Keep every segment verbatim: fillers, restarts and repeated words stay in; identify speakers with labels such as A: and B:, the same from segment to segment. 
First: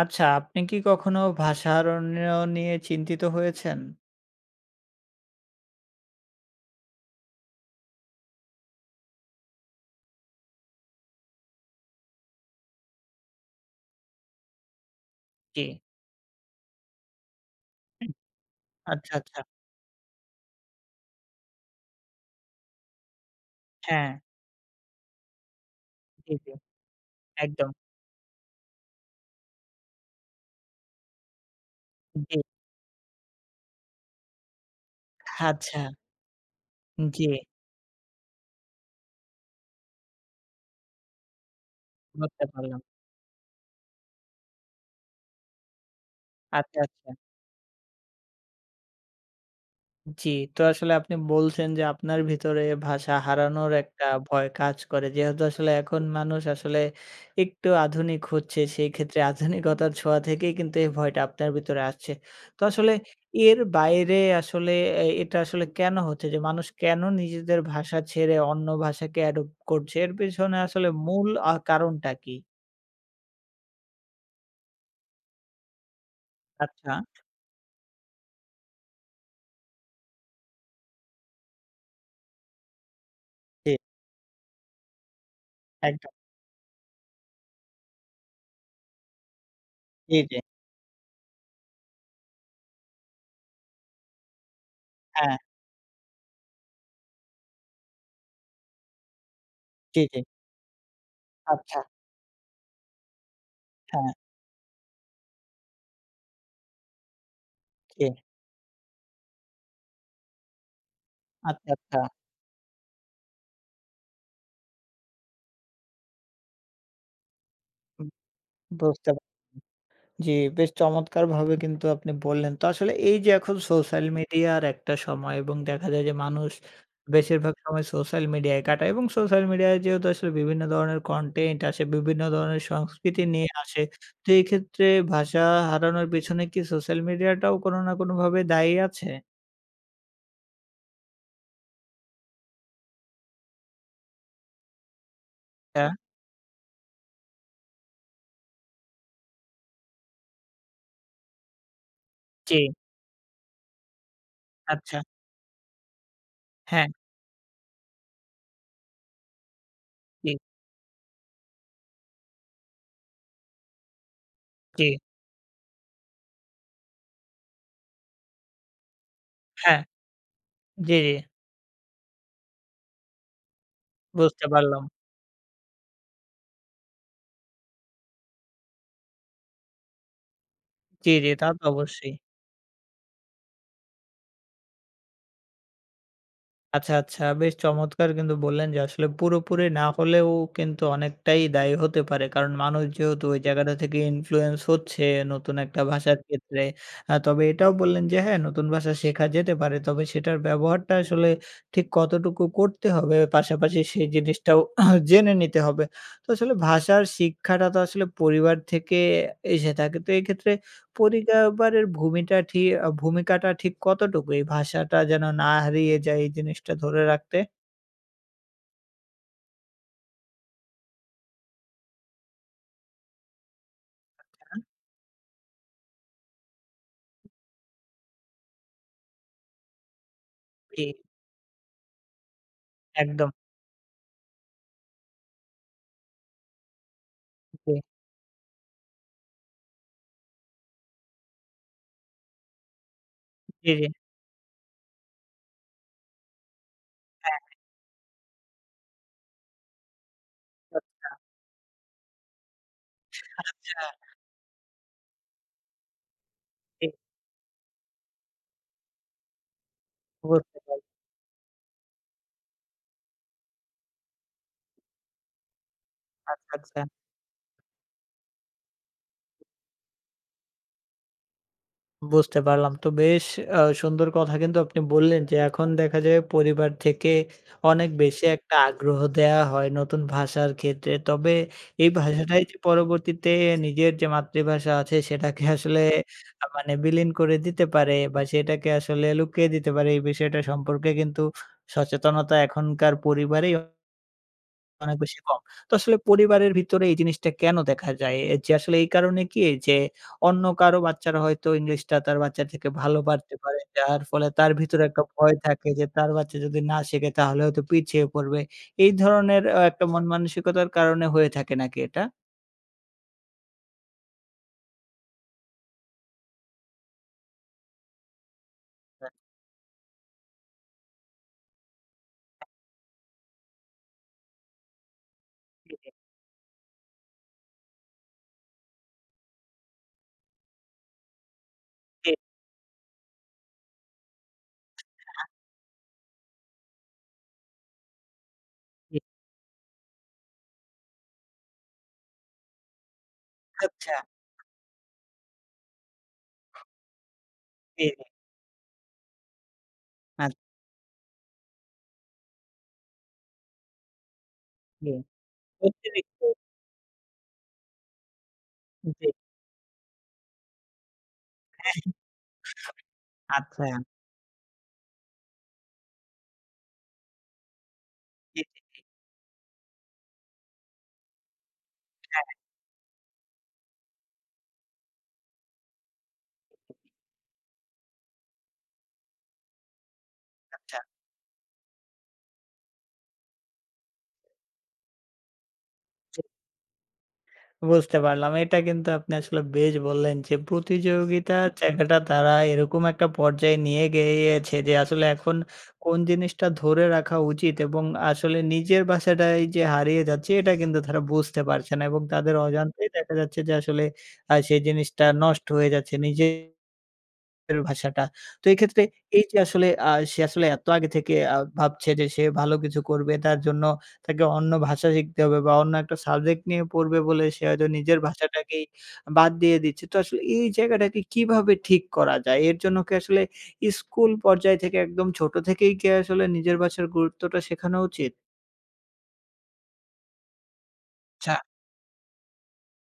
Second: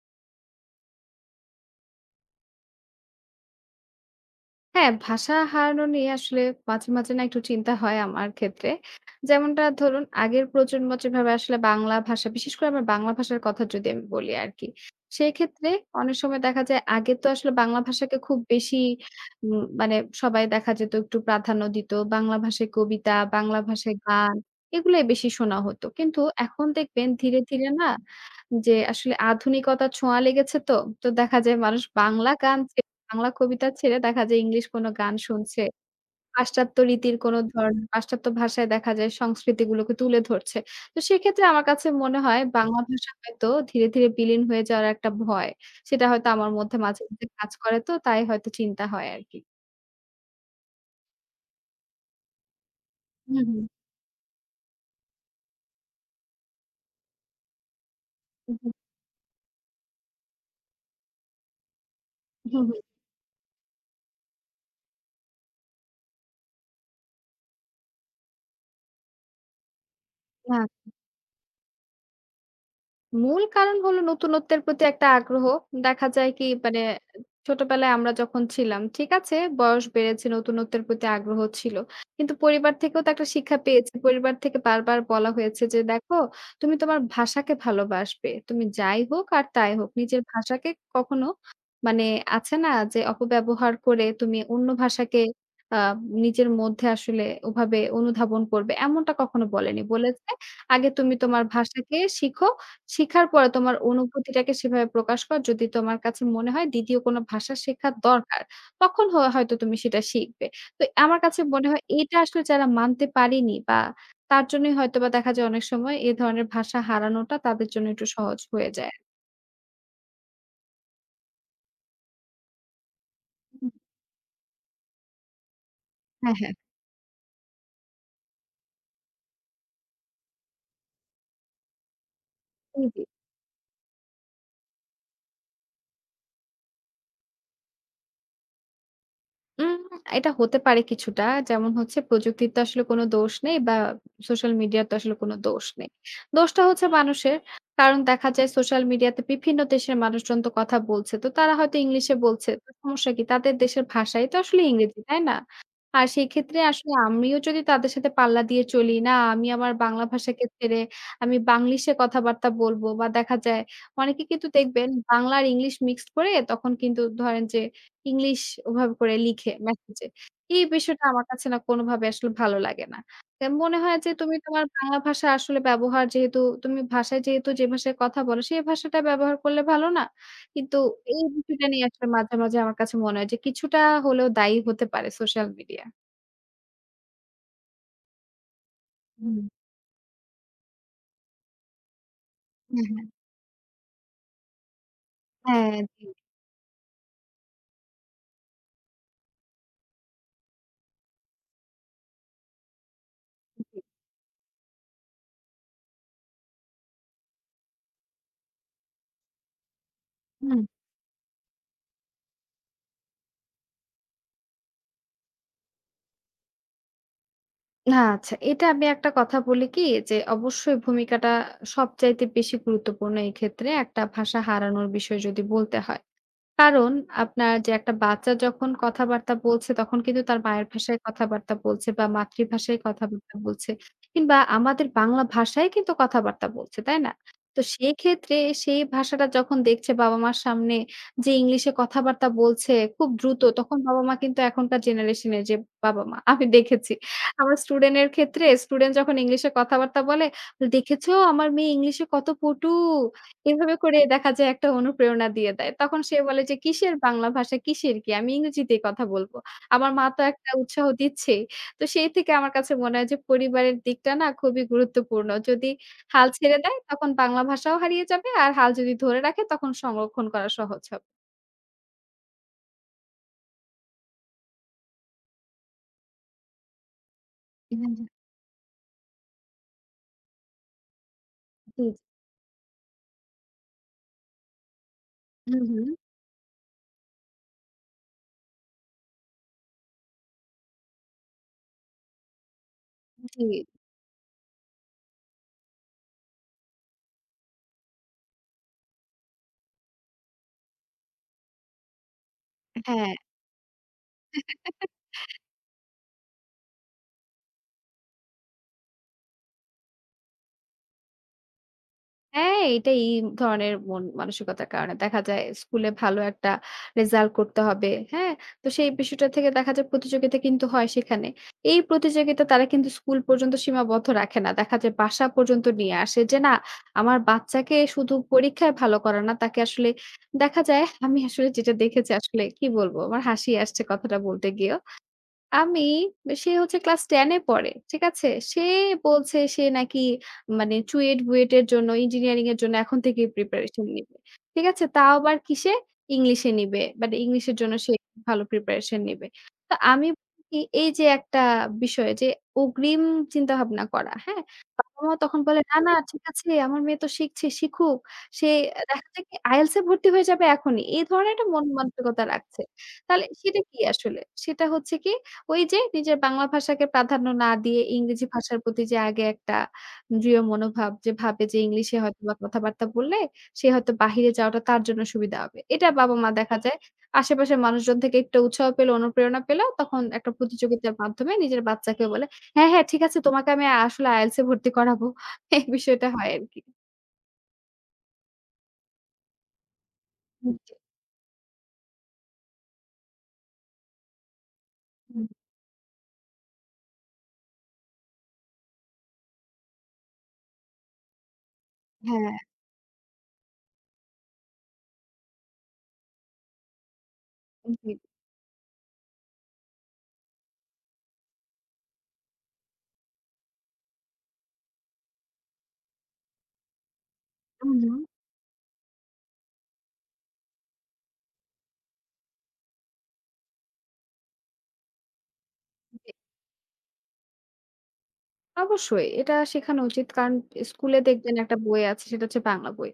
A: আচ্ছা, আপনি কি কখনো ভাষা অরণ্য নিয়ে চিন্তিত হয়েছেন?
B: হ্যাঁ, ভাষা হারানো নিয়ে আসলে মাঝে, মাঝে না একটু চিন্তা হয় আমার ক্ষেত্রে। যেমনটা ধরুন আগের প্রজন্ম যেভাবে আসলে বাংলা ভাষা বিশেষ করে আমার বাংলা ভাষার কথা যদি আমি বলি আরকি।
A: জি।
B: সেক্ষেত্রে অনেক সময় দেখা যায় আগে তো আসলে বাংলা ভাষাকে খুব বেশি
A: আচ্ছা, আচ্ছা।
B: উম মানে সবাই দেখা যেত একটু প্রাধান্য দিত। বাংলা ভাষায় কবিতা, বাংলা ভাষায়
A: হ্যাঁ,
B: গান এগুলাই বেশি শোনা হতো। কিন্তু
A: জি, জি।
B: এখন দেখবেন ধীরে, ধীরে
A: একদম।
B: না যে আসলে আধুনিকতার ছোঁয়া লেগেছে তো, তো দেখা যায় মানুষ বাংলা
A: জি।
B: গান বাংলা কবিতা ছেড়ে দেখা যায় ইংলিশ কোনো গান শুনছে।
A: আচ্ছা।
B: পাশ্চাত্য রীতির
A: জি,
B: কোনো ধরন পাশ্চাত্য ভাষায় দেখা যায় সংস্কৃতিগুলোকে তুলে ধরছে। তো সেক্ষেত্রে আমার কাছে মনে হয়
A: বুঝতে
B: বাংলা
A: পারলাম।
B: ভাষা হয়তো ধীরে, ধীরে বিলীন হয়ে যাওয়ার একটা ভয়। সেটা হয়তো আমার মধ্যে
A: আচ্ছা,
B: মাঝে,
A: আচ্ছা।
B: মধ্যে কাজ করে তো তাই হয়তো চিন্তা হয় আরকি।
A: জি, তো আসলে আপনি বলছেন যে আপনার ভিতরে ভাষা
B: হুম, হুম।
A: হারানোর একটা ভয় কাজ করে। যেহেতু আসলে এখন মানুষ আসলে একটু আধুনিক
B: হুম,
A: হচ্ছে,
B: হুম।
A: সেই ক্ষেত্রে আধুনিকতার ছোঁয়া থেকেই কিন্তু এই ভয়টা আপনার ভিতরে আসছে। তো
B: হুম, হুম।
A: আসলে এর বাইরে আসলে এ এটা আসলে কেন হচ্ছে যে মানুষ কেন নিজেদের ভাষা ছেড়ে অন্য ভাষাকে অ্যাডপ্ট করছে? এর পেছনে
B: না।
A: আসলে মূল আ কারণটা কি?
B: মূল কারণ হলো নতুনত্বের প্রতি একটা আগ্রহ। দেখা যায় কি মানে
A: আচ্ছা,
B: ছোটবেলায় আমরা যখন ছিলাম, ঠিক আছে বয়স বেড়েছে, নতুনত্বের প্রতি আগ্রহ ছিল। কিন্তু পরিবার থেকেও তো একটা শিক্ষা
A: জি,
B: পেয়েছি। পরিবার থেকে বারবার বলা হয়েছে যে,
A: একদম।
B: "দেখো তুমি তোমার ভাষাকে ভালোবাসবে। তুমি যাই হোক আর তাই হোক।
A: জি,
B: নিজের
A: জি।
B: ভাষাকে কখনো" মানে আছে না যে অপব্যবহার করে তুমি অন্য ভাষাকে
A: হ্যাঁ,
B: আ নিজের মধ্যে আসলে ওভাবে অনুধাবন করবে, এমনটা কখনো বলেনি।
A: জি, জি।
B: বলেছে, "আগে তুমি তোমার
A: আচ্ছা,
B: ভাষাকে শিখো" শিখার পরে তোমার
A: হ্যাঁ,
B: অনুভূতিটাকে সেভাবে প্রকাশ কর। যদি তোমার কাছে মনে হয় দ্বিতীয় কোনো ভাষা শেখা
A: জি।
B: দরকার, তখন হ হয়তো তুমি সেটা শিখবে। তো আমার কাছে মনে
A: আচ্ছা,
B: হয়
A: আচ্ছা।
B: এটা আসলে যারা মানতে পারেনি বা তার জন্যই হয়তোবা দেখা যায় অনেক সময় এ ধরনের ভাষা হারানোটা তাদের জন্য একটু
A: উম
B: সহজ হয়ে যায়।
A: বুঝতে পা জি, বেশ চমৎকারভাবে কিন্তু আপনি বললেন। তো আসলে এই যে এখন
B: হুম,
A: সোশ্যাল মিডিয়ার একটা সময় এবং দেখা যায় যে
B: হ্যাঁ,
A: মানুষ
B: হ্যাঁ।
A: বেশিরভাগ সময় সোশ্যাল মিডিয়ায় কাটায় এবং সোশ্যাল মিডিয়ায় যেহেতু আসলে বিভিন্ন ধরনের কনটেন্ট আসে, বিভিন্ন ধরনের
B: জি, জি।
A: সংস্কৃতি নিয়ে আসে। তো এই ক্ষেত্রে ভাষা হারানোর পেছনে কি সোশ্যাল মিডিয়াটাও কোনো না কোনোভাবে দায়ী আছে?
B: উম এটা হতে পারে কিছুটা। যেমন হচ্ছে প্রযুক্তির তো আসলে কোনো দোষ নেই বা সোশ্যাল মিডিয়ার তো আসলে কোনো দোষ
A: আ
B: নেই। দোষটা হচ্ছে মানুষের। কারণ দেখা যায় সোশ্যাল মিডিয়াতে বিভিন্ন দেশের মানুষজন তো কথা বলছে। তো তারা হয়তো ইংলিশে বলছে।
A: জি,
B: তো সমস্যা কি? তাদের দেশের ভাষাই তো আসলে
A: আচ্ছা।
B: ইংরেজি, তাই না? আর সেই ক্ষেত্রে
A: হ্যাঁ,
B: আসলে আমিও যদি তাদের সাথে পাল্লা দিয়ে চলি, না আমি আমার বাংলা
A: জি,
B: ভাষাকে ছেড়ে আমি বাংলিশে কথাবার্তা বলব বা দেখা যায় অনেকে কিন্তু
A: জি,
B: দেখবেন বাংলা আর ইংলিশ মিক্সড করে তখন কিন্তু ধরেন যে ইংলিশ ওভাবে করে লিখে
A: হ্যাঁ,
B: মেসেজে। এই
A: জি,
B: বিষয়টা
A: জি।
B: আমার কাছে না কোনোভাবে আসলে ভালো লাগে না। এ মনে হয় যে তুমি
A: বুঝতে
B: তোমার
A: পারলাম।
B: বাংলা ভাষা আসলে ব্যবহার যেহেতু তুমি ভাষায় যেহেতু যে ভাষায় কথা বলো সেই ভাষাটা ব্যবহার করলে ভালো না? কিন্তু
A: জি,
B: এই
A: জি, তা তো
B: বিষয়টা নিয়ে আসলে
A: অবশ্যই।
B: মাঝে, মাঝে আমার কাছে মনে হয় যে কিছুটা হলেও দায়ী হতে পারে সোশ্যাল মিডিয়া।
A: আচ্ছা, আচ্ছা। বেশ চমৎকার কিন্তু বললেন যে আসলে
B: হুম।
A: পুরোপুরি না হলেও কিন্তু অনেকটাই দায়ী হতে পারে। কারণ মানুষ
B: হ্যাঁ, হ্যাঁ।
A: যেহেতু ওই জায়গাটা থেকে ইনফ্লুয়েন্স হচ্ছে নতুন
B: হ্যাঁ,
A: একটা
B: জি,
A: ভাষার ক্ষেত্রে। আ তবে এটাও বললেন যে হ্যাঁ, নতুন ভাষা শেখা যেতে পারে। তবে সেটার ব্যবহারটা আসলে ঠিক কতটুকু করতে হবে, পাশাপাশি
B: জি।
A: সেই জিনিসটাও জেনে নিতে হবে। তো আসলে ভাষার শিক্ষাটা তো আসলে পরিবার থেকে এসে থাকে। তো এক্ষেত্রে
B: হুম।
A: পরিবারের ভূমিটা ঠি আ ভূমিকাটা ঠিক কতটুকু এই ভাষাটা যেন না হারিয়ে যায় এই জিনিসটা ধরে রাখতে?
B: না আচ্ছা এটা আমি একটা কথা বলি কি যে অবশ্যই ভূমিকাটা সবচাইতে বেশি গুরুত্বপূর্ণ এক্ষেত্রে একটা ভাষা
A: হ্যাঁ,
B: হারানোর বিষয় যদি বলতে হয়। কারণ আপনার যে একটা বাচ্চা যখন কথাবার্তা বলছে, তখন কিন্তু তার মায়ের
A: জি,
B: ভাষায় কথাবার্তা বলছে বা মাতৃভাষায়
A: একদম।
B: কথাবার্তা বলছে কিংবা আমাদের বাংলা ভাষায় কিন্তু কথাবার্তা বলছে, তাই না? তো
A: জি,
B: সেক্ষেত্রে সেই ভাষাটা যখন দেখছে বাবা-মার সামনে যে ইংলিশে কথাবার্তা বলছে খুব দ্রুত,
A: জি,
B: তখন
A: জি।
B: বাবা-মা কিন্তু এখনকার জেনারেশন এর যে বাবা-মা আমি দেখেছি।
A: হ্যাঁ,
B: আমার স্টুডেন্ট এর ক্ষেত্রে স্টুডেন্ট যখন ইংলিশে কথাবার্তা বলে, "দেখেছো আমার মেয়ে ইংলিশে কত পটু।" এভাবে
A: আচ্ছা,
B: করে দেখা যায় একটা অনুপ্রেরণা দিয়ে দেয়। তখন সে বলে যে,
A: জি,
B: "কিসের বাংলা ভাষা, কিসের কি? আমি ইংরেজিতেই কথা বলব।" আমার মা তো একটা
A: বুঝতে পারলাম।
B: উৎসাহ দিচ্ছেই। তো সেই থেকে আমার কাছে মনে হয় যে পরিবারের দিকটা না খুবই গুরুত্বপূর্ণ। যদি হাল
A: আচ্ছা,
B: ছেড়ে দেয়
A: আচ্ছা।
B: তখন বাংলা ভাষাও হারিয়ে যাবে। আর হাল যদি ধরে রাখে তখন সংরক্ষণ করা সহজ হবে।
A: বুঝতে পারলাম। তো বেশ আ সুন্দর কথা কিন্তু আপনি বললেন যে এখন দেখা যায় পরিবার থেকে অনেক
B: হ্যাঁ, হ্যাঁ।
A: বেশি একটা আগ্রহ দেয়া হয় নতুন ভাষার ক্ষেত্রে। তবে
B: জি,
A: এই
B: জি।
A: ভাষাটাই যে পরবর্তীতে নিজের যে মাতৃভাষা আছে সেটাকে
B: হু, হু।
A: আসলে আ মানে বিলীন করে দিতে পারে বা সেটাকে আসলে লুকিয়ে দিতে পারে এই বিষয়টা সম্পর্কে কিন্তু সচেতনতা এখনকার পরিবারেই
B: জি।
A: অনেক বেশি কম। তো আসলে পরিবারের ভিতরে এই জিনিসটা কেন দেখা যায়? এ যে আসলে এই কারণে কি যে অন্য কারো বাচ্চারা হয়তো ইংলিশটা তার বাচ্চার থেকে ভালো
B: হ্যাঁ।
A: পারতে পারে। যার ফলে তার ভিতরে একটা ভয় থাকে যে তার বাচ্চা যদি না শেখে তাহলে হয়তো পিছিয়ে পড়বে। এই ধরনের আ একটা মন মানসিকতার কারণে হয়ে থাকে নাকি এটা?
B: হ্যাঁ, এটা এই ধরনের মন মানসিকতার কারণে। দেখা যায় স্কুলে ভালো একটা রেজাল্ট করতে হবে। হ্যাঁ? তো সেই
A: আ
B: বিষয়টা থেকে দেখা যায় প্রতিযোগিতা কিন্তু হয় সেখানে। এই প্রতিযোগিতা তারা কিন্তু স্কুল পর্যন্ত সীমাবদ্ধ রাখে না। দেখা যায় বাসা পর্যন্ত
A: জি, জি,
B: নিয়ে আসে যে, না আমার বাচ্চাকে শুধু পরীক্ষায় ভালো করা না, তাকে আসলে দেখা যায় আমি আসলে যেটা
A: জি,
B: দেখেছি আসলে কি বলবো? আমার হাসি আসছে কথাটা বলতে গিয়েও। আমি সে হচ্ছে ক্লাস দশ এ পড়ে। ঠিক আছে? সে
A: জি।
B: বলছে সে নাকি মানে চুয়েট-বুয়েট এর জন্য ইঞ্জিনিয়ারিং এর জন্য এখন থেকেই প্রিপারেশন
A: আচ্ছা।
B: নিবে। ঠিক আছে? তাও আবার কিসে? ইংলিশে নিবে। বাট ইংলিশের জন্য
A: জি,
B: সে
A: জি।
B: ভালো প্রিপারেশন নিবে। তো আমি
A: আচ্ছা।
B: বলি কি এই যে একটা বিষয় যে অগ্রিম চিন্তাভাবনা করা, হ্যাঁ?
A: জি।
B: বাবা-মা তখন বলে, "না, না
A: অতিরিক্ত
B: ঠিক আছে আমার মেয়ে তো শিখছে, শিখুক। সে"
A: জি।
B: দেখা যায় কি I E L T S A ভর্তি হয়ে যাবে এখনই। এই ধরনের একটা মন মানসিকতা রাখছে। তাহলে সেটা
A: আচ্ছা।
B: কি আসলে? সেটা হচ্ছে কি ওই যে নিজের বাংলা ভাষাকে প্রাধান্য না দিয়ে ইংরেজি
A: জি,
B: ভাষার
A: জি।
B: প্রতি যে আগে একটা দৃঢ় মনোভাব যে ভাবে যে ইংলিশে
A: হ্যাঁ,
B: হয়তোবা কথাবার্তা বললে সে হয়তো বাহিরে যাওয়াটা তার জন্য সুবিধা হবে। এটা বাবা-মা দেখা যায় আশেপাশের মানুষজন থেকে একটু উৎসাহ পেল, অনুপ্রেরণা পেল তখন একটা
A: আচ্ছা।
B: প্রতিযোগিতার মাধ্যমে নিজের বাচ্চাকে বলে, "হ্যাঁ, হ্যাঁ ঠিক আছে তোমাকে আমি আসলে I E L T S A ভর্তি করাবো।" এই বিষয়টা হয় আরকি।
A: বুঝতে পারলাম। এটা কিন্তু আপনি আসলে বেশ বললেন যে
B: হুম, জি।
A: প্রতিযোগিতার জায়গাটা তারা এরকম একটা পর্যায়ে নিয়ে গিয়েছে যে আসলে
B: হুম।
A: এখন কোন জিনিসটা ধরে রাখা উচিত এবং আসলে নিজের ভাষাটাই যে হারিয়ে যাচ্ছে এটা কিন্তু তারা বুঝতে পারছে না এবং
B: হ্যাঁ,
A: তাদের অজান্তেই দেখা যাচ্ছে যে আসলে আ সেই জিনিসটা নষ্ট হয়ে যাচ্ছে। নিজে এর
B: জি।
A: ভাষাটা। তো এক্ষেত্রে এই যে আসলে আ সে আসলে এত আগে থেকে আ ভাবছে যে সে ভালো কিছু করবে। তার জন্য তাকে অন্য ভাষা শিখতে হবে বা অন্য একটা সাবজেক্ট নিয়ে পড়বে বলে সে হয়তো
B: হুম, হুম।
A: নিজের ভাষাটাকেই বাদ দিয়ে দিচ্ছে। তো আসলে এই জায়গাটাকে কিভাবে ঠিক করা যায়? এর জন্য কি আসলে স্কুল পর্যায় থেকে একদম ছোট থেকেই কি আসলে নিজের ভাষার গুরুত্বটা শেখানো উচিত?
B: অবশ্যই এটা শেখানো উচিত। কারণ স্কুলে
A: আচ্ছা।
B: দেখবেন একটা বই আছে সেটা হচ্ছে বাংলা বই।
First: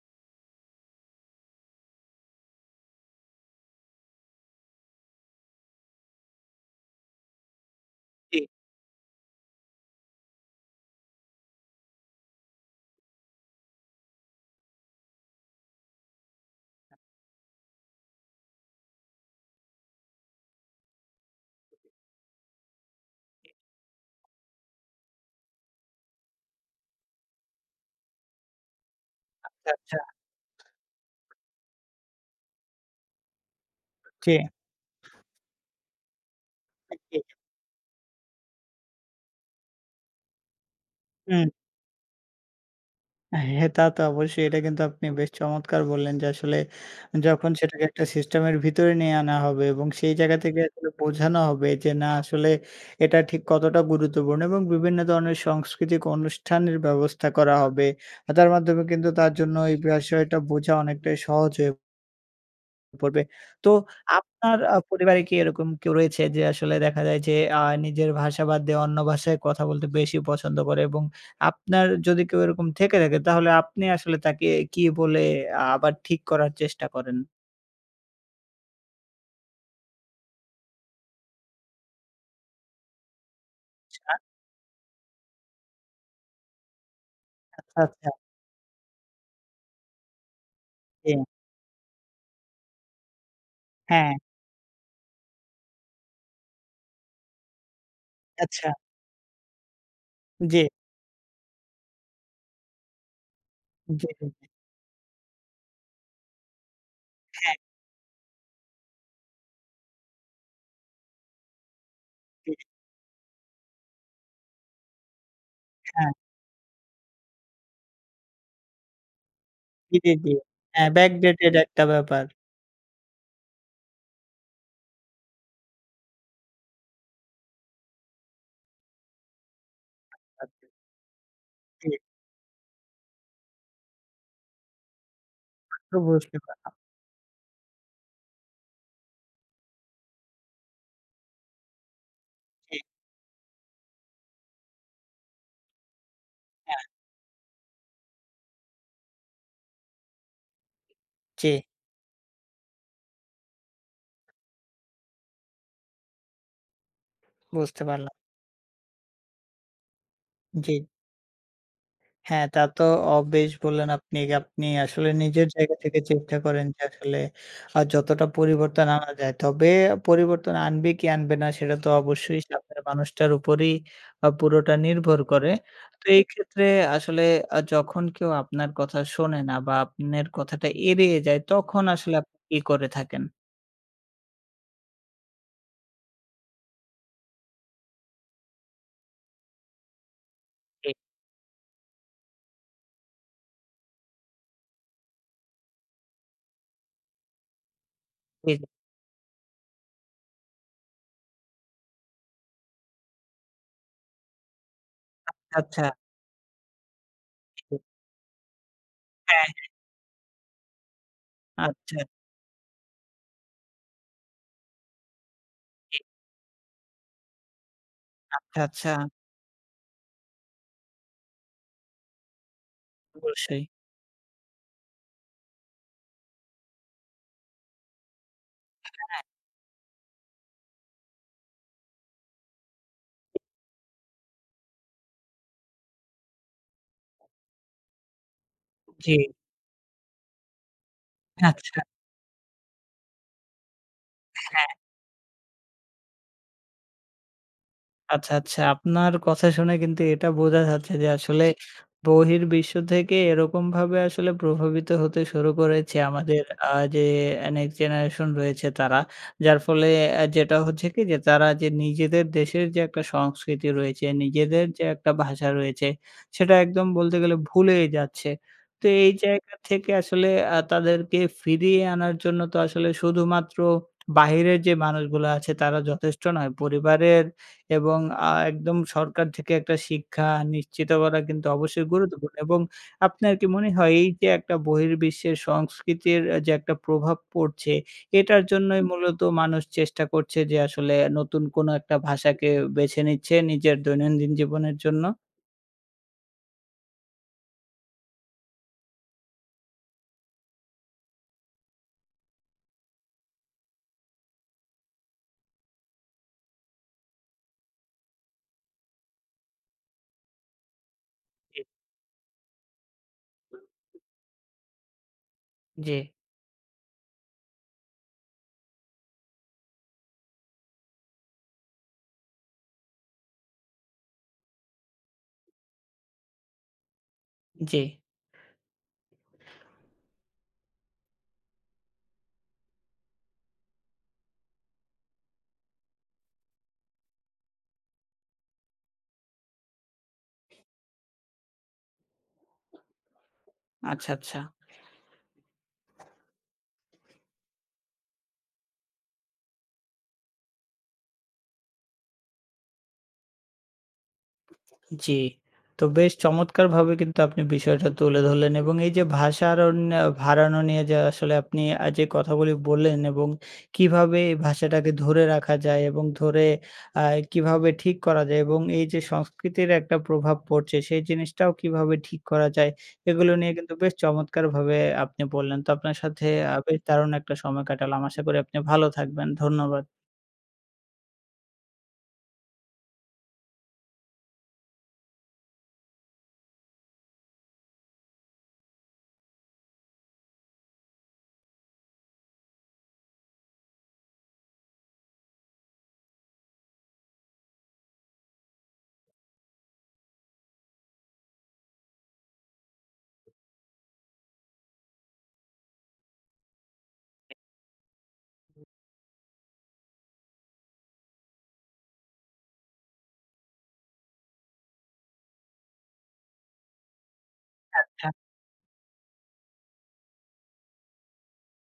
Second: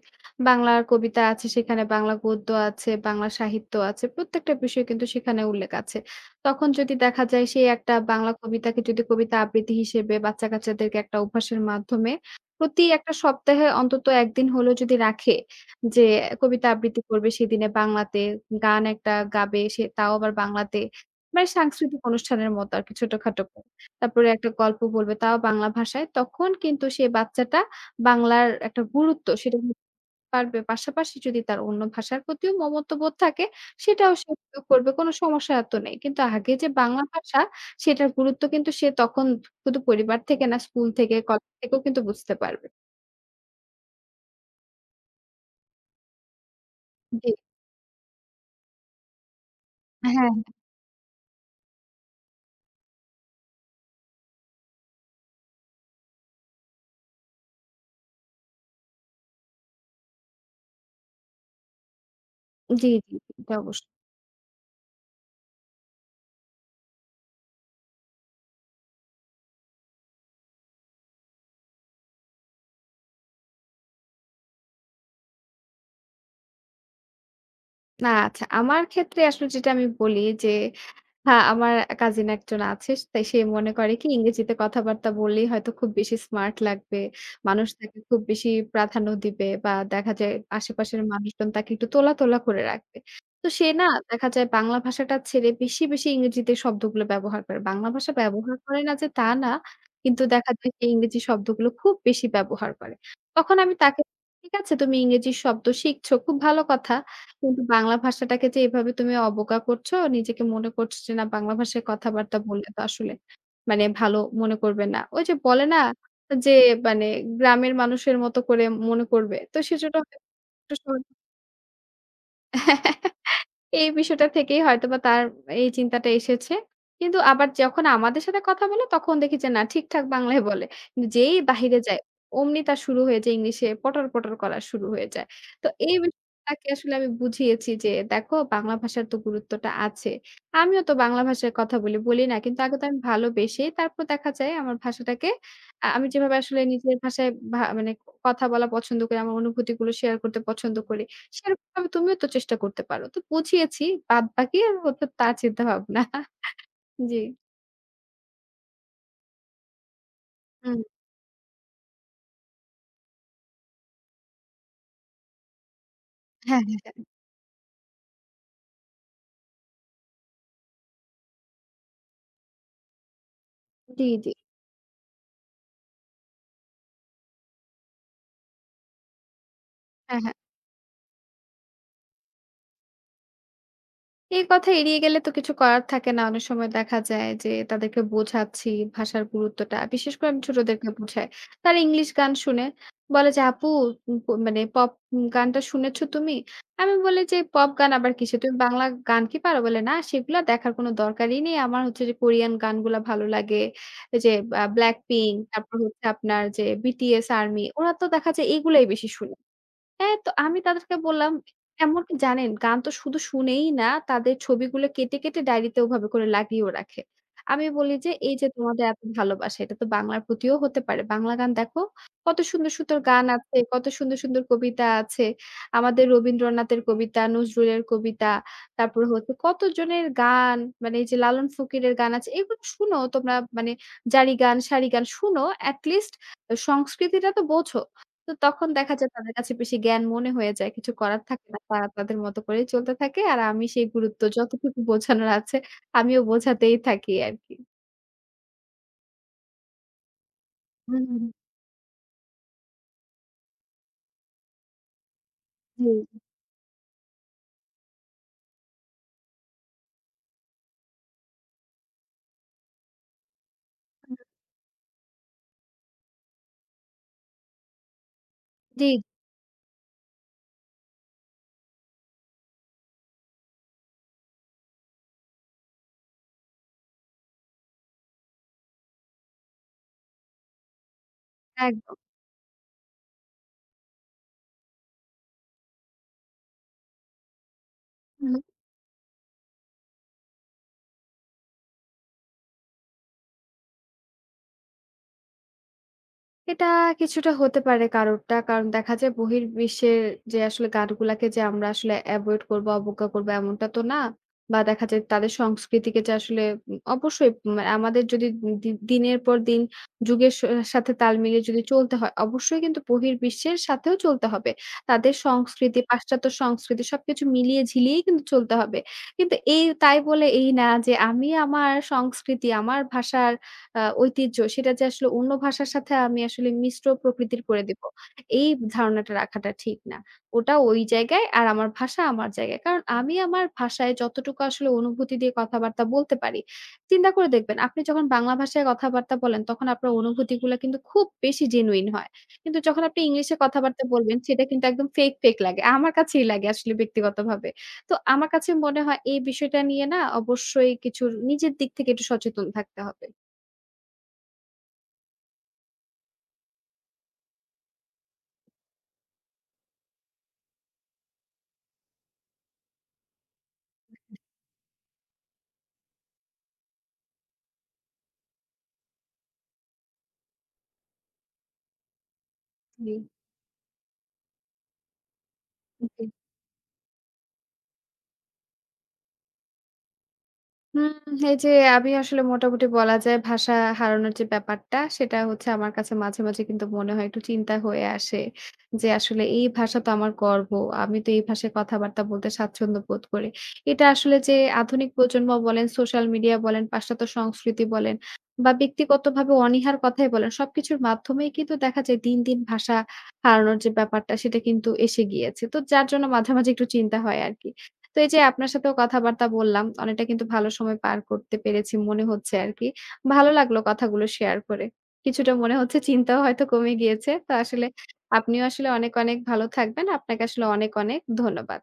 B: বাংলার কবিতা আছে সেখানে, বাংলা গদ্য আছে, বাংলা সাহিত্য আছে। প্রত্যেকটা বিষয় কিন্তু সেখানে উল্লেখ আছে। তখন যদি দেখা যায় সেই একটা বাংলা
A: জি,
B: কবিতাকে যদি কবিতা আবৃত্তি হিসেবে বাচ্চা-কাচ্চাদেরকে একটা অভ্যাসের মাধ্যমে প্রতি একটা সপ্তাহে অন্তত এক দিন হলেও যদি রাখে যে কবিতা আবৃত্তি করবে সেদিনে বাংলাতে, গান একটা গাবে সে তাও আবার বাংলাতে। মানে সাংস্কৃতিক অনুষ্ঠানের মতো আরকি ছোটখাটো।
A: জি।
B: করে। তারপরে একটা গল্প বলবে তাও বাংলা ভাষায়। তখন কিন্তু সে বাচ্চাটা বাংলার একটা গুরুত্ব সেটা
A: আচ্ছা,
B: বুঝতে
A: আচ্ছা।
B: পারবে। পাশাপাশি যদি তার অন্য ভাষার প্রতিও মমত্ববোধ থাকে সেটাও সে
A: জি,
B: প্রয়োগ করবে। কোনো সমস্যা তো নেই। কিন্তু আগে যে বাংলা
A: জি।
B: ভাষা সেটার গুরুত্ব কিন্তু সে তখন শুধু পরিবার থেকে না স্কুল থেকে,
A: হুম।
B: কলেজ থেকেও কিন্তু বুঝতে পারবে।
A: হ্যাঁ, তা তো অবশ্যই। এটা কিন্তু আপনি বেশ চমৎকার বললেন যে আসলে
B: জি।
A: যখন সেটাকে একটা সিস্টেমের ভিতরে নিয়ে আনা হবে এবং সেই
B: হ্যাঁ, হ্যাঁ।
A: জায়গা থেকে আসলে বোঝানো হবে যে না আসলে এটা ঠিক কতটা গুরুত্বপূর্ণ এবং বিভিন্ন ধরনের সাংস্কৃতিক অনুষ্ঠানের ব্যবস্থা করা হবে। আর তার মাধ্যমে কিন্তু তার জন্য এই বিষয়টা বোঝা অনেকটাই সহজ হয়ে
B: জি, জি, জি।
A: পড়বে।
B: এটা
A: তো
B: অবশ্যই।
A: আপনার আ পরিবারে কি এরকম কেউ রয়েছে যে আসলে দেখা যায় যে আ নিজের ভাষা বাদ দিয়ে অন্য ভাষায় কথা বলতে বেশি পছন্দ করে এবং আপনার যদি কেউ এরকম থেকে থাকে তাহলে আপনি আসলে তাকে কি বলে আ আবার ঠিক করার চেষ্টা করেন?
B: না আচ্ছা আমার ক্ষেত্রে আসলে যেটা আমি বলি যে হ্যাঁ, আমার কাজিন একজন আছে। তাই সে মনে করে কি
A: আচ্ছা,
B: ইংরেজিতে কথাবার্তা বললেই হয়তো খুব বেশি স্মার্ট লাগবে। মানুষ
A: আচ্ছা,
B: তাকে
A: আচ্ছা।
B: খুব বেশি প্রাধান্য দিবে বা দেখা যায় আশেপাশের
A: জি,
B: মানুষজন তাকে একটু তোলা, তোলা করে রাখবে। তো সে না
A: হ্যাঁ,
B: দেখা যায় বাংলা ভাষাটা ছেড়ে বেশি, বেশি ইংরেজিতে শব্দগুলো ব্যবহার করে। বাংলা ভাষা ব্যবহার
A: আচ্ছা।
B: করে না যে তা না, কিন্তু দেখা
A: জি,
B: যায় সে ইংরেজি শব্দগুলো খুব বেশি ব্যবহার করে। তখন আমি তাকে
A: জি, জি,
B: ঠিক আছে তুমি ইংরেজি শব্দ শিখছো, খুব ভালো কথা।
A: হ্যাঁ,
B: কিন্তু বাংলা ভাষাটাকে যে এভাবে তুমি অবজ্ঞা করছো, নিজেকে মনে করছো যে না বাংলা ভাষায় কথাবার্তা
A: জি,
B: বললে তো আসলে মানে ভালো মনে করবে না। ওই যে বলে না
A: হ্যাঁ,
B: যে মানে গ্রামের মানুষের মতো করে মনে করবে। তো
A: জি,
B: সেজন্য
A: জি, জি। হ্যাঁ, backdated একটা ব্যাপার।
B: এই বিষয়টা থেকেই হয়তোবা তার এই চিন্তাটা এসেছে। কিন্তু আবার যখন আমাদের সাথে কথা বলে তখন দেখি যে না ঠিকঠাক বাংলায় বলে।
A: আচ্ছা,
B: কিন্তু যেই বাহিরে
A: জি,
B: যায় অমনি তার শুরু হয়ে যায় ইংলিশে পটর, পটর করা শুরু হয়ে যায়। তো
A: তো
B: এই
A: বুঝতে
B: বিষয়টাকে
A: পারলাম।
B: আসলে আমি বুঝিয়েছি যে দেখো বাংলা ভাষার তো গুরুত্বটা আছে। আমিও তো বাংলা ভাষায় কথা বলি, বলি না। কিন্তু আগে
A: জি,
B: তো আমি ভালোবেসে তারপর দেখা যায় আমার ভাষাটাকে আ আমি যেভাবে আসলে
A: হ্যাঁ,
B: নিজের ভাষায় ভা মানে কথা বলা পছন্দ করি, আমার অনুভূতিগুলো শেয়ার করতে পছন্দ করি।
A: জি,
B: সেরকমভাবে তুমিও তো চেষ্টা করতে পারো। তো বুঝিয়েছি। বাদবাকি হচ্ছে তার চিন্তাভাবনা। জি।
A: বুঝতে পারলাম। জি।
B: হুম।
A: হ্যাঁ, তা তো অ বেশ বললেন আপনি। আপনি আসলে নিজের জায়গা থেকে চেষ্টা
B: হ্যাঁ,
A: করেন
B: হ্যাঁ,
A: যে
B: হ্যাঁ।
A: আসলে আ যতটা পরিবর্তন আনা যায়। তবে পরিবর্তন আনবে কি আনবে না সেটা তো অবশ্যই সামনের মানুষটার উপরেই
B: জি,
A: আ
B: জি।
A: পুরোটা নির্ভর করে। তো এই ক্ষেত্রে আসলে আ যখন কেউ আপনার কথা শোনে না বা
B: হ্যাঁ,
A: আপনার
B: হ্যাঁ।
A: কথাটা এড়িয়ে যায় তখন আসলে আপনি কি করে থাকেন?
B: এই কথা এড়িয়ে গেলে তো কিছু করার থাকে না। অনেক সময় দেখা যায় যে তাদেরকে বোঝাচ্ছি ভাষার গুরুত্বটা। বিশেষ করে আমি
A: জি,
B: ছোটদেরকে বোঝাই। তারা ইংলিশ গান শুনে বলে যে, "আপু উম প মানে পপ গানটা শুনেছ তুমি?" আমি বলি যে, "পপ গান আবার কিসের?
A: জি,
B: তুমি
A: জি।
B: বাংলা গান কি পারো?" বলে, "না, সেগুলা দেখার কোনো দরকারই নেই। আমার হচ্ছে যে কোরিয়ান গানগুলা ভালো লাগে।" এই যে আ 'Blackpink' তারপর
A: আচ্ছা।
B: হচ্ছে আপনার যে 'বি টি এস ARMY' ওরা তো দেখা যায় এগুলাই বেশি শুনে।"
A: হ্যাঁ,
B: হ্যাঁ, তো আমি তাদেরকে বললাম,
A: আচ্ছা,
B: এমনকি জানেন গান তো শুধু শুনেই না, তাদের ছবিগুলো কেটে, কেটে ডায়েরিতে
A: জি।
B: ওভাবে করে লাগিয়েও রাখে। আমি বলি যে, "এই যে
A: আচ্ছা,
B: তোমাদের
A: আচ্ছা।
B: এত ভালোবাসা, এটা তো বাংলার প্রতিও হতে পারে। বাংলা গান দেখো, কত সুন্দর, সুন্দর গান আছে,
A: অবশ্যই।
B: কত সুন্দর, সুন্দর কবিতা আছে। আমাদের রবীন্দ্রনাথের কবিতা, নজরুলের কবিতা, তারপরে হচ্ছে কতজনের গান, মানে এই যে লালন ফকিরের গান আছে, এগুলো শুনো তোমরা মানে জারি গান, সারি গান শুনো। এট লিস্ট সংস্কৃতিটা তো বোঝো।" তো তখন দেখা যায়
A: জি,
B: তাদের কাছে বেশি জ্ঞান মনে হয়ে যায়। কিছু করার থাকে না।
A: আচ্ছা।
B: তারা তাদের মতো করেই চলতে থাকে। আর আমি সেই গুরুত্ব
A: হ্যাঁ।
B: যতটুকু বোঝানোর আছে আমিও বোঝাতেই থাকি আরকি।
A: আচ্ছা, আচ্ছা। আপনার কথা শুনে কিন্তু এটা বোঝা যাচ্ছে যে
B: হুম,
A: আসলে বহির্বিশ্ব থেকে এরকমভাবে আসলে প্রভাবিত হতে শুরু করেছে
B: জি।
A: আমাদের আ যে নেক্সট জেনারেশন রয়েছে তারা। যার ফলে আ যেটা হচ্ছে কি যে তারা যে নিজেদের দেশের যে একটা সংস্কৃতি রয়েছে, নিজেদের যে একটা ভাষা রয়েছে সেটা একদম বলতে গেলে ভুলেই যাচ্ছে। তো
B: জি,
A: এই জায়গা থেকে আসলে আ তাদেরকে ফিরিয়ে আনার জন্য তো আসলে শুধুমাত্র বাহিরের যে মানুষগুলো আছে তারা যথেষ্ট নয়। পরিবারের এবং আ একদম সরকার থেকে একটা শিক্ষা নিশ্চিত করা কিন্তু অবশ্যই
B: একদম।
A: গুরুত্বপূর্ণ এবং আপনার কি মনে হয় এই যে একটা বহির্বিশ্বের সংস্কৃতির আ যে একটা প্রভাব পড়ছে, এটার জন্যই মূলত মানুষ চেষ্টা করছে যে আসলে নতুন কোনো একটা ভাষাকে বেছে নিচ্ছে নিজের দৈনন্দিন জীবনের জন্য?
B: এটা কিছুটা হতে পারে কারোরটা। কারণ দেখা যায় বহির্বিশ্বের যে আসলে গানগুলাকে যে আমরা আসলে এভয়েড করব, অবজ্ঞা করব এমনটা তো না। বা দেখা যায় তাদের সংস্কৃতিকে যে আসলে উম অবশ্যই উম আমাদের যদি দি দিনের পর দিন যুগের স সাথে তাল মিলিয়ে
A: জি,
B: যদি চলতে হয়, অবশ্যই কিন্তু বহির্বিশ্বের সাথেও চলতে হবে। তাদের সংস্কৃতি,
A: জি,
B: পাশ্চাত্য সংস্কৃতি সবকিছু মিলিয়ে ঝিলিয়েই কিন্তু চলতে হবে। কিন্তু এই তাই বলে এই না যে আমি আমার সংস্কৃতি, আমার ভাষার আ ঐতিহ্য সেটা যে আসলে অন্য ভাষার সাথে আমি আসলে মিশ্র প্রকৃতির করে
A: জি,
B: দিব। এই ধারণাটা রাখাটা ঠিক না। ওটা ওই জায়গায় আর আমার ভাষা আমার জায়গায়। কারণ আমি আমার ভাষায় যতটুকু আসলে অনুভূতি দিয়ে কথাবার্তা বলতে পারি, চিন্তা করে দেখবেন আপনি যখন বাংলা ভাষায় কথাবার্তা বলেন তখন আপনার অনুভূতিগুলা কিন্তু খুব বেশি জেনুইন হয়। কিন্তু যখন আপনি ইংলিশে কথাবার্তা
A: আচ্ছা,
B: বলবেন
A: আচ্ছা।
B: সেটা কিন্তু একদম ফেক, ফেক লাগে। আমার কাছেই লাগে আসলে ব্যক্তিগতভাবে। তো আমার কাছে মনে হয় এই বিষয়টা নিয়ে না অবশ্যই কিছু নিজের দিক থেকে একটু সচেতন থাকতে হবে।
A: জি। তো বেশ চমৎকারভাবে কিন্তু আপনি বিষয়টা তুলে ধরলেন এবং এই যে ভাষা আরণ্য হারানো নিয়ে যে আসলে আপনি আ যে কথাগুলি বললেন এবং কিভাবে এই ভাষাটাকে ধরে রাখা যায় এবং ধরে আ কিভাবে ঠিক করা যায় এবং এই যে সংস্কৃতির একটা প্রভাব পড়ছে সেই জিনিসটাও কিভাবে ঠিক করা যায়,
B: জি।
A: এগুলো নিয়ে কিন্তু বেশ চমৎকারভাবে আপনি বললেন। তো আপনার
B: জি।
A: সাথে আ বেশ দারুণ একটা সময় কাটালাম। আশা করি আপনি ভালো থাকবেন। ধন্যবাদ।
B: হুম, এই যে আমি আসলে মোটামুটি বলা যায় ভাষা হারানোর যে ব্যাপারটা সেটা হচ্ছে আমার কাছে মাঝে, মাঝে কিন্তু মনে হয় একটু চিন্তা হয়ে আসে। যে আসলে এই ভাষা তো আমার গর্ব। আমি তো এই ভাষায় কথাবার্তা বলতে স্বাচ্ছন্দ্য বোধ করি। এটা আসলে যে আধুনিক প্রজন্ম বলেন, সোশ্যাল মিডিয়া বলেন, পাশ্চাত্য সংস্কৃতি বলেন বা ব্যক্তিগতভাবে অনীহার কথাই বলেন, সবকিছুর মাধ্যমেই কিন্তু দেখা যায় দিন, দিন ভাষা হারানোর যে ব্যাপারটা সেটা কিন্তু এসে গিয়েছে। তো যার জন্য মাঝে, মাঝে একটু চিন্তা হয় আরকি। তো এই যে আপনার সাথেও কথাবার্তা বললাম। অনেকটা কিন্তু ভালো সময় পার করতে পেরেছি মনে হচ্ছে আরকি। ভালো লাগলো কথাগুলো শেয়ার করে। কিছুটা মনে হচ্ছে চিন্তাও হয়তো কমে গিয়েছে। তো আসলে আপনিও আসলে অনেক, অনেক ভালো থাকবেন। আপনাকে আসলে অনেক, অনেক ধন্যবাদ।